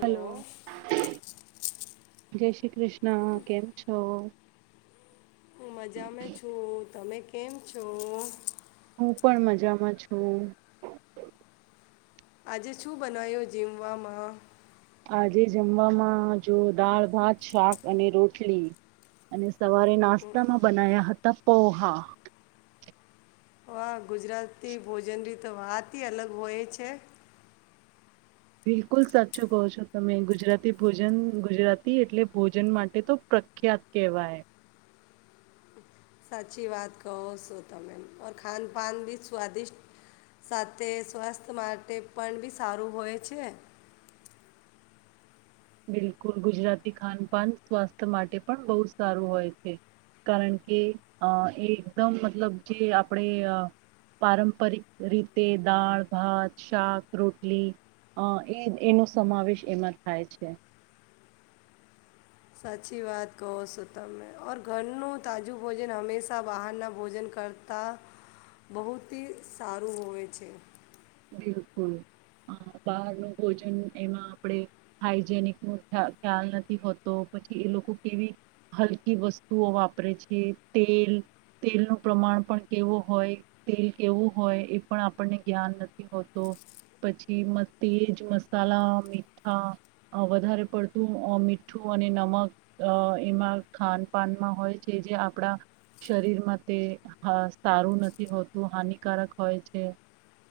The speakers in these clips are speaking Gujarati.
હલો. જય શ્રી કૃષ્ણ. કેમ છો? હું મજામાં છું. તમે કેમ છો? હું પણ મજામાં છું. આજે શું બનાયું જીમવામાં? આજે જમવામાં જો દાળ ભાત શાક અને રોટલી અને સવારે નાસ્તામાં બનાયા હતા પૌહા. વાહ ગુજરાતી ભોજન ની તો વાત અલગ હોય છે. બિલકુલ સાચું કહો છો તમે ગુજરાતી ભોજન ગુજરાતી એટલે ભોજન માટે તો પ્રખ્યાત કહેવાય. સાચી વાત કહો સો તમે ઓર ખાનપાન ભી સ્વાદિષ્ટ સાથે સ્વાસ્થ માટે પણ બી સારું હોય છે. બિલકુલ ગુજરાતી ખાનપાન સ્વાસ્થ્ય માટે પણ બહુ સારું હોય છે. કારણ કે અહ એ એકદમ મતલબ જે આપડે અહ પારંપરિક રીતે દાળ ભાત શાક રોટલી અહ એ એનો સમાવેશ એમાં થાય છે. સાચી વાત કહો સો તમે ઓર ઘરનું તાજું ભોજન હંમેશા બહારનાં ભોજન કરતાં બહુત હી સારું હોય છે. બિલકુલ અહ બહારનું ભોજન એમાં આપડે હાઈજેનિક નુ ખ્યાલ નથી હોતો પછી એ લોકો કેવી હલકી વસ્તુઓ વાપરે છે. તેલ તેલનું પ્રમાણ પણ કેવું હોય તેલ કેવું હોય એ પણ આપણને જ્ઞાન ન થી હોતો પછી તેજ મસાલા મીઠા અહ વધારે પડતું અહ મીઠું અને નમક અહ એમાં ખાન પાાનમાં હોય છે જે આપડા શરીરમાં તે હા સારું નથી હોતું હાનિકારક હોય છે.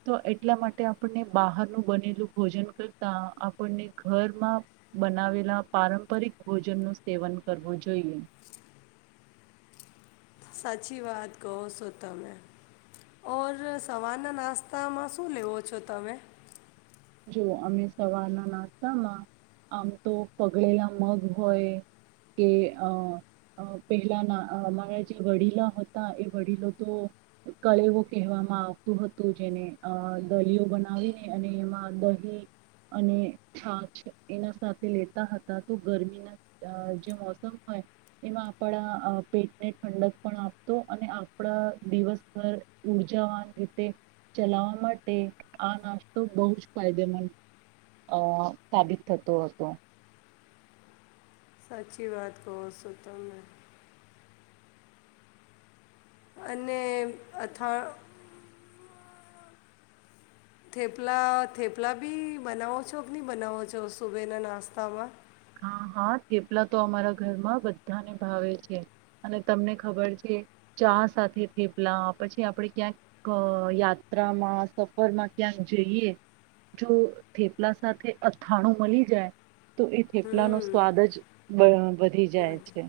તો એટલા માટે આપણને બહારનું બનેલું ભોજન કરતા આપણને ઘરમાં બનાવેલા પારંપરિક ભોજનનું સેવન કરવું જોઈએ. સાચી વાત કહો સો તમે. ઓર સવારના નાસ્તામાં શું લેવો છો તમે? જો અમે સવારના નાસ્તામાં આમ તો પગળેલા મગ હોય કે અહ અહ પહેલા અહ અમારા જે વડીલા હતા એ વડીલો તો કળવો કહેવામાં આવતું હતું જેને અહ દલીયો બનાવીને અને એમાં દહી અને છાછ એના સાથે લેતા હતા તો ગરમીના અહ જે મોસમ હોય એમાં આપડા અહ પેટને ઠંડક પણ આપતો અને આપડા દિવસભર ઉર્જાવાન રીતે ચલાવવા માટે આ નાસ્તો બહુ જ ફાયદેમંદ અહ સાબિત થતો હતો. સાચી વાત કોહ સો તમે. અને અથા થેપલા થેપલા બી બનાવો છો કે નઈ બનાવો છો સુબે ના નાસ્તામાં? હા હા થેપલા તો અમારા ઘરમાં બધાને ભાવે છે. અને તમને ખબર છે ચા સાથે થેપલા પછી આપડે ક્યાંક અહ યાત્રામાં સફરમાં ક્યાંક જઈએ જો થેપલા સાથે અથાણું મલી જાય તો એ થેપલા નો હમ સ્વાદ અજ બ વધી જાય ગુડ. છે.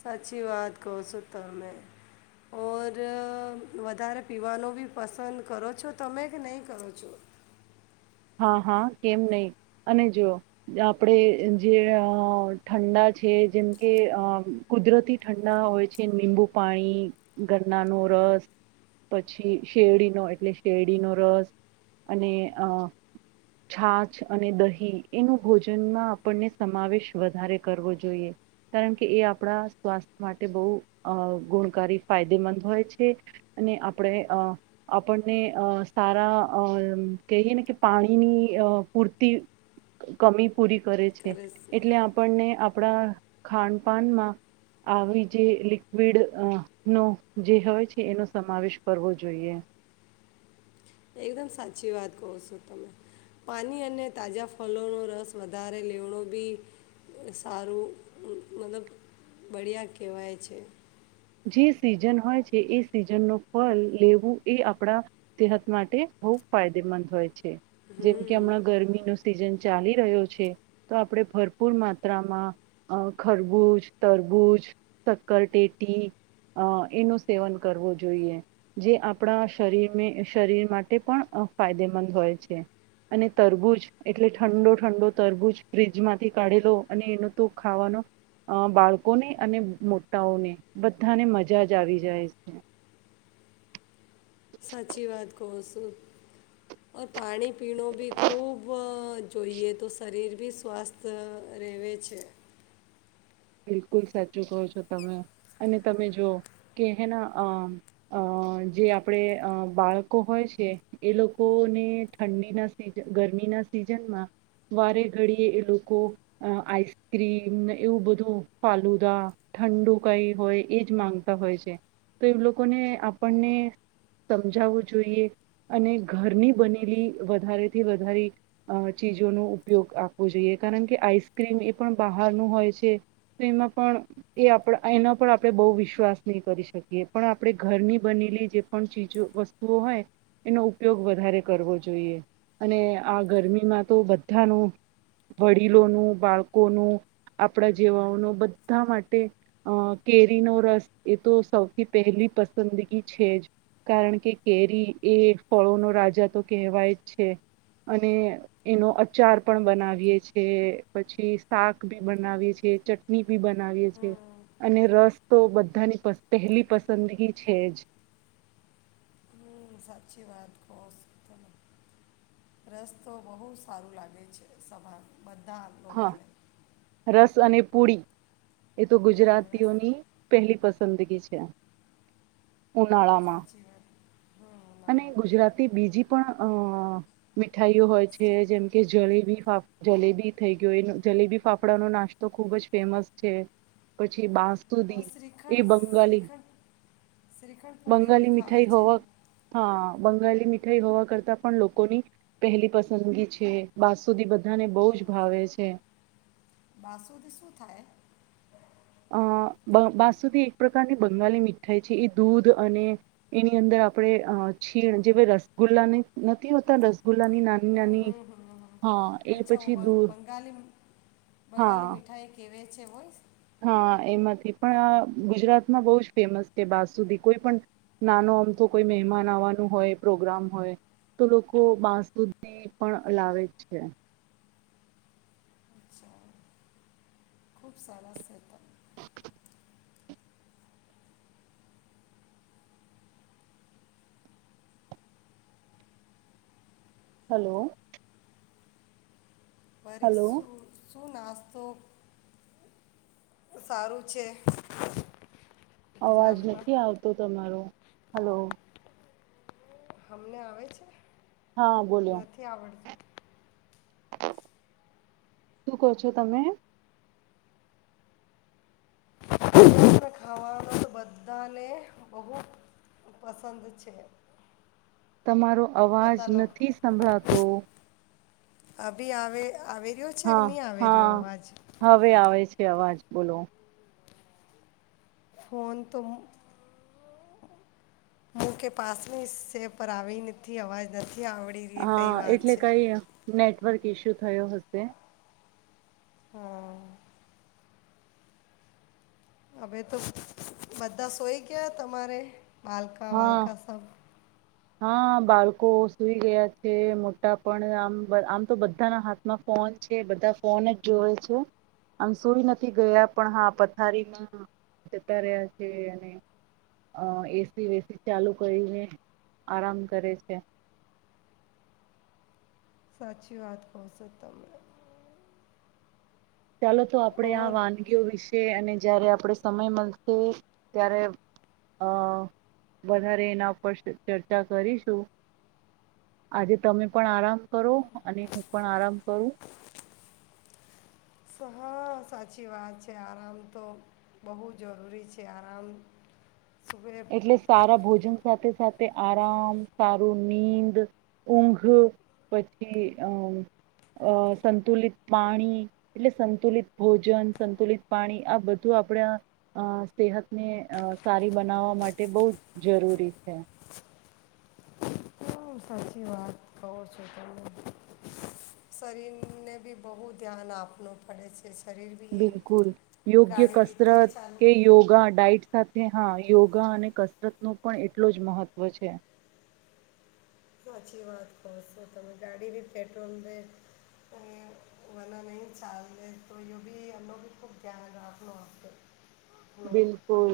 સાચી વાત કહો સો તમે. ઓર અહ વધારે પીવાનું બી પસંદ કરો છો તમે કે નહીં કરો છો? હા હા કેમ નહી અને જોઓ આપડે જે અહ ઠંડા છે જેમ કે અહ કુદરતી ઠંડા હોય છે નિબુ પાણી ગરનાનો રસ પછી શેરડીનો એટલે શેરડીનો રસ અને અહ છાછ અને દહી એનું ભોજનમાં આપણને સમાવેશ વધારે કરવો જોઈએ કારણ કે એ આપડા સ્વાસ્થ્ય માટે બહુ અહ ગુણકારી ફાયદેમંદ હોય છે અને આપણે અહ આપણને અહ સારા અહ કહીએને કે પાણીની અહ પૂરતી કમી પૂરી કરે છે. એટલે આપણને આપ આપડા ખાનપાનમાં આવી જે લિક્વિડ અહ નો જે હોય છે એનો સમાવેશ કરવો જોઈએ. એકદમ સાચી વાત કહો સો તમે. પાની અને તાજા ફલોનો રસ વધારે લેવણો બી સારું અહ મતલબ બળિયા કહેવાય છે. જે સિઝન હોય છે એ સિઝન ન ફલ લેવું એ આપણા સેહત માટે બહ ફાયદેમંદ હોય છે. જેમ કે હમણાં ગરમી નો સિઝન ચાલી રહ્યો છે તો આપણે ભરપૂર માત્રામાં ખરબૂજ તરબૂજ સક્કરટેટ ટી એનું સેવન કરવું જોઈએ જે આપણા શરીરને શરીર માટે પણ અ ફાયદેમંદ હોય છે અને તરબૂજ એટલે ઠંડો ઠંડો તરબૂજ ફ્રીજમાંથી કાઢેલો અને એનો તો ખાવાનો બાળકોને અને મોટાઓને- બધાને મજા જ આવી જાય છે. સાચી વાત કો. શું પાણી પીણ બી ખુબ જોઈએ તો શરીર બી સ્વસ્થ રહેવે છે. બિલકુલ સાચું કહો છો તમે અને તમે જો કે હેના અ જે આપણે બાળકો હોય છે એ લોકોને ઠંડીના સી ગરમીના સિઝનમાં વારે ઘડીએ એ લોકો આઈસ્ક્રીમ એવું બધું ધૂ ફાલુદા ઠંડુ કઈ હોય એ જ માંગતા હોય છે તો એ લોકોને આપણને સમજાવવું જોઈએ અને ઘરની બનેલી વધારેથી વધારે ચીજોનો ઉપયોગ આપવો જોઈએ, કારણ કે આઈસક્રીમ એ પણ બહારનું હોય છે. એમાં પણ એ આપ એના પર આપણે બહુ વિશ્વાસ નહી કરી શકીએ પણ આપણે ઘરની બનેલી જે પણ ચીજો વસ્તુઓ હોય એનો ઉપયોગ વધારે કરવો જોઈએ અને આ ગરમીમાં તો બધાનું વડીલોનું બાળકોનું આપણા જેવાઓનો બધા માટે અ કેરીનો રસ એ તો સૌથી પહેલી પસંદગી છે જ કારણ કે કેરી એ ફળોનો રાજા તો કેહેવાય જ છે અને એનો અચાર પણ બનાવીએ છે પછી શાક બી બનાવીએ છ છે ચટણી ભી બનાવીએ છે હમ, અને રસ તો બધાની પહેલી પસંદગી છે જ. હમ, સાચી વાત કો છો તમે રસ તો બહુ સારું લાગે છે સભા બધા લોગાને. પુડી એ તો ગુજરાતીઓની પહેલી પસંદગી છે. ઉનાળમાં સાચી વાત હમ ના અને ના ના ગુજરાતી બીજી પણ અ મીઠાઈઓ હોય છે શ્રી જેમકે જલેબી જલેબી થઈ ગયો જલેબી ફાફડાનો નાસ્તો ખુબ જ ફેમસ છે પછી બાસ ઓ શ્રીખંડ શ્રીખંડ શ્રીખંડ પ પોડી ભી બંગાલી ખાવે મીઠાઈ છે. હોવા હા બંગાલી મીઠાઈ હોવા કરતા પણ લોકોની પહેલી પસંદગી છે બાસુધી બધ [unintelligible] બહુ જ ભાવે છે. બાસુથી શું થાય? અ બાસુધી એક પ્રકારની બંગાલી મીઠાઈ છે, એ દૂધ અને એની અંદર આપણે છીણ જે રસગુલ્લાને નથી હોતા રસગુલ્લા ની નાની હમ નાની હમ હમ હમ. હા એ અચ્છા ઓ પછી બંગ- દૂર બંગાળી હા બંગાળી મીઠાઈ કહેવે છે વોઇસ હા એમાંથી પણ આ ગુજરાતમાં બહુ જ ફેમસ છે બાસુદી કોઈ પણ નાનો અમથો કોઈ મહેમાન આવવાનું હોય પ્રોગ્રામ હોય તો લોકો બાસુદી પણ લાવે જ છે. ખુબ સરસ એત હલો. પરીસ હલો શું નાસ્તો સારું છે? અવાજ ગુજરાતમાં નથી આવતો તમારો. હલો. અમને આવે છે. હા બોલ્યો નથી આવડત શું કહો છો તમે? ખાવાનું જ બધાને બહુ પસંદ છે. તમારો અવાજ બધા લોકો નથી સંભળાતો. અભી આવે આવી રહ્યો છે કે હા નહીં આવી હા રહ્યો અવાજ હવે આવે છે અવાજ. બોલો. ફોન તો મુ કે પાસની સે પર આવી નથી અવાજ નથી. આવડી ર એ કઈ હા વાત એટલે છે. કઈ નેટવર્ક ઈસ્યુ થયો હશે. હાં. હવે તો બધા સોઈ ગયા તમારે બાલકા હા વાલકા સબ હા બાલકો સુઈ ગયા છે. મોટા પણ આમ આમ તો બધાના હાથમાં ફોન છે બધા ફોન જ જોવે છે. આમ સુઈ નથી ગયા પણ હા પથારીમાં જતા રહ્યા છે. અને એસી વેસી ચાલુ કરીને આરામ કરે છે. સાચી વાત કહો છો તમે. ચાલો તો આપડે ઓર આ વાનગીઓ વિશે અને જયારે આપડે સમય મળશે ત્યારે અ વધારે એના ઉપર ચર્ચા કરીશું આજે તમે પણ આરામ કરો અને હું પણ આરામ કરું. હા સાચી વાત છે, આરામ તો બહુ જરૂરી છે. આરામ સુબે એટલે સારા ભોજન સાથે સાથે આરામ, સારું નીંદ, ઊંઘ પછી અ અ સંતુલિત પાણી, એટલે સંતુલિત ભોજન સંતુલિત, પાણી આ બધું આપણે સેહતને અ સારી બનાવવા માટે બઉ જરૂરી છે. હમ, સાચી વાત કહો છો તમે. શરીરને બી બહુ ધ્યાન આપવું પડે છે. શરીર બી એક બિલકુલ યોગ્ય ગાડી રીતે કસરત ચાલુ કે યોગા, ડાઇટ સા થે હા યોગા અને કસરત નું પણ એટલો જ મહત્વ છે. ચી વાત કહો છો તમે ગાડી બી પેટ્રોલ દે, અને મના નહીં ચાલ દે તો યો બી અનો બી ખૂબ ધ્યાન રાખનો આપે. બિલકુલ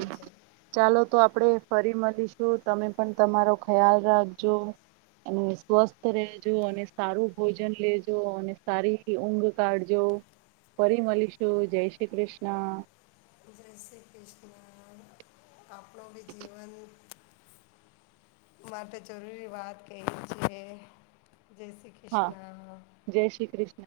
ચાલો તો આપડે ફરી મલીશું તમે પણ તમારો ખ્યાલ રાખજો. અને સ્વસ્થ રહેજો. અને સારું ભોજન લેજો, અને સારી ઊંઘ કાઢજો, ફરી મલીશું જય શ્રી કૃષ્ણ. [unintelligible] આપણો બી જીવન માટે જરૂરી વાત કહી છે. જય શ્રી હા કૃષ્ણ જય શ્રી ક્રિષ્ન.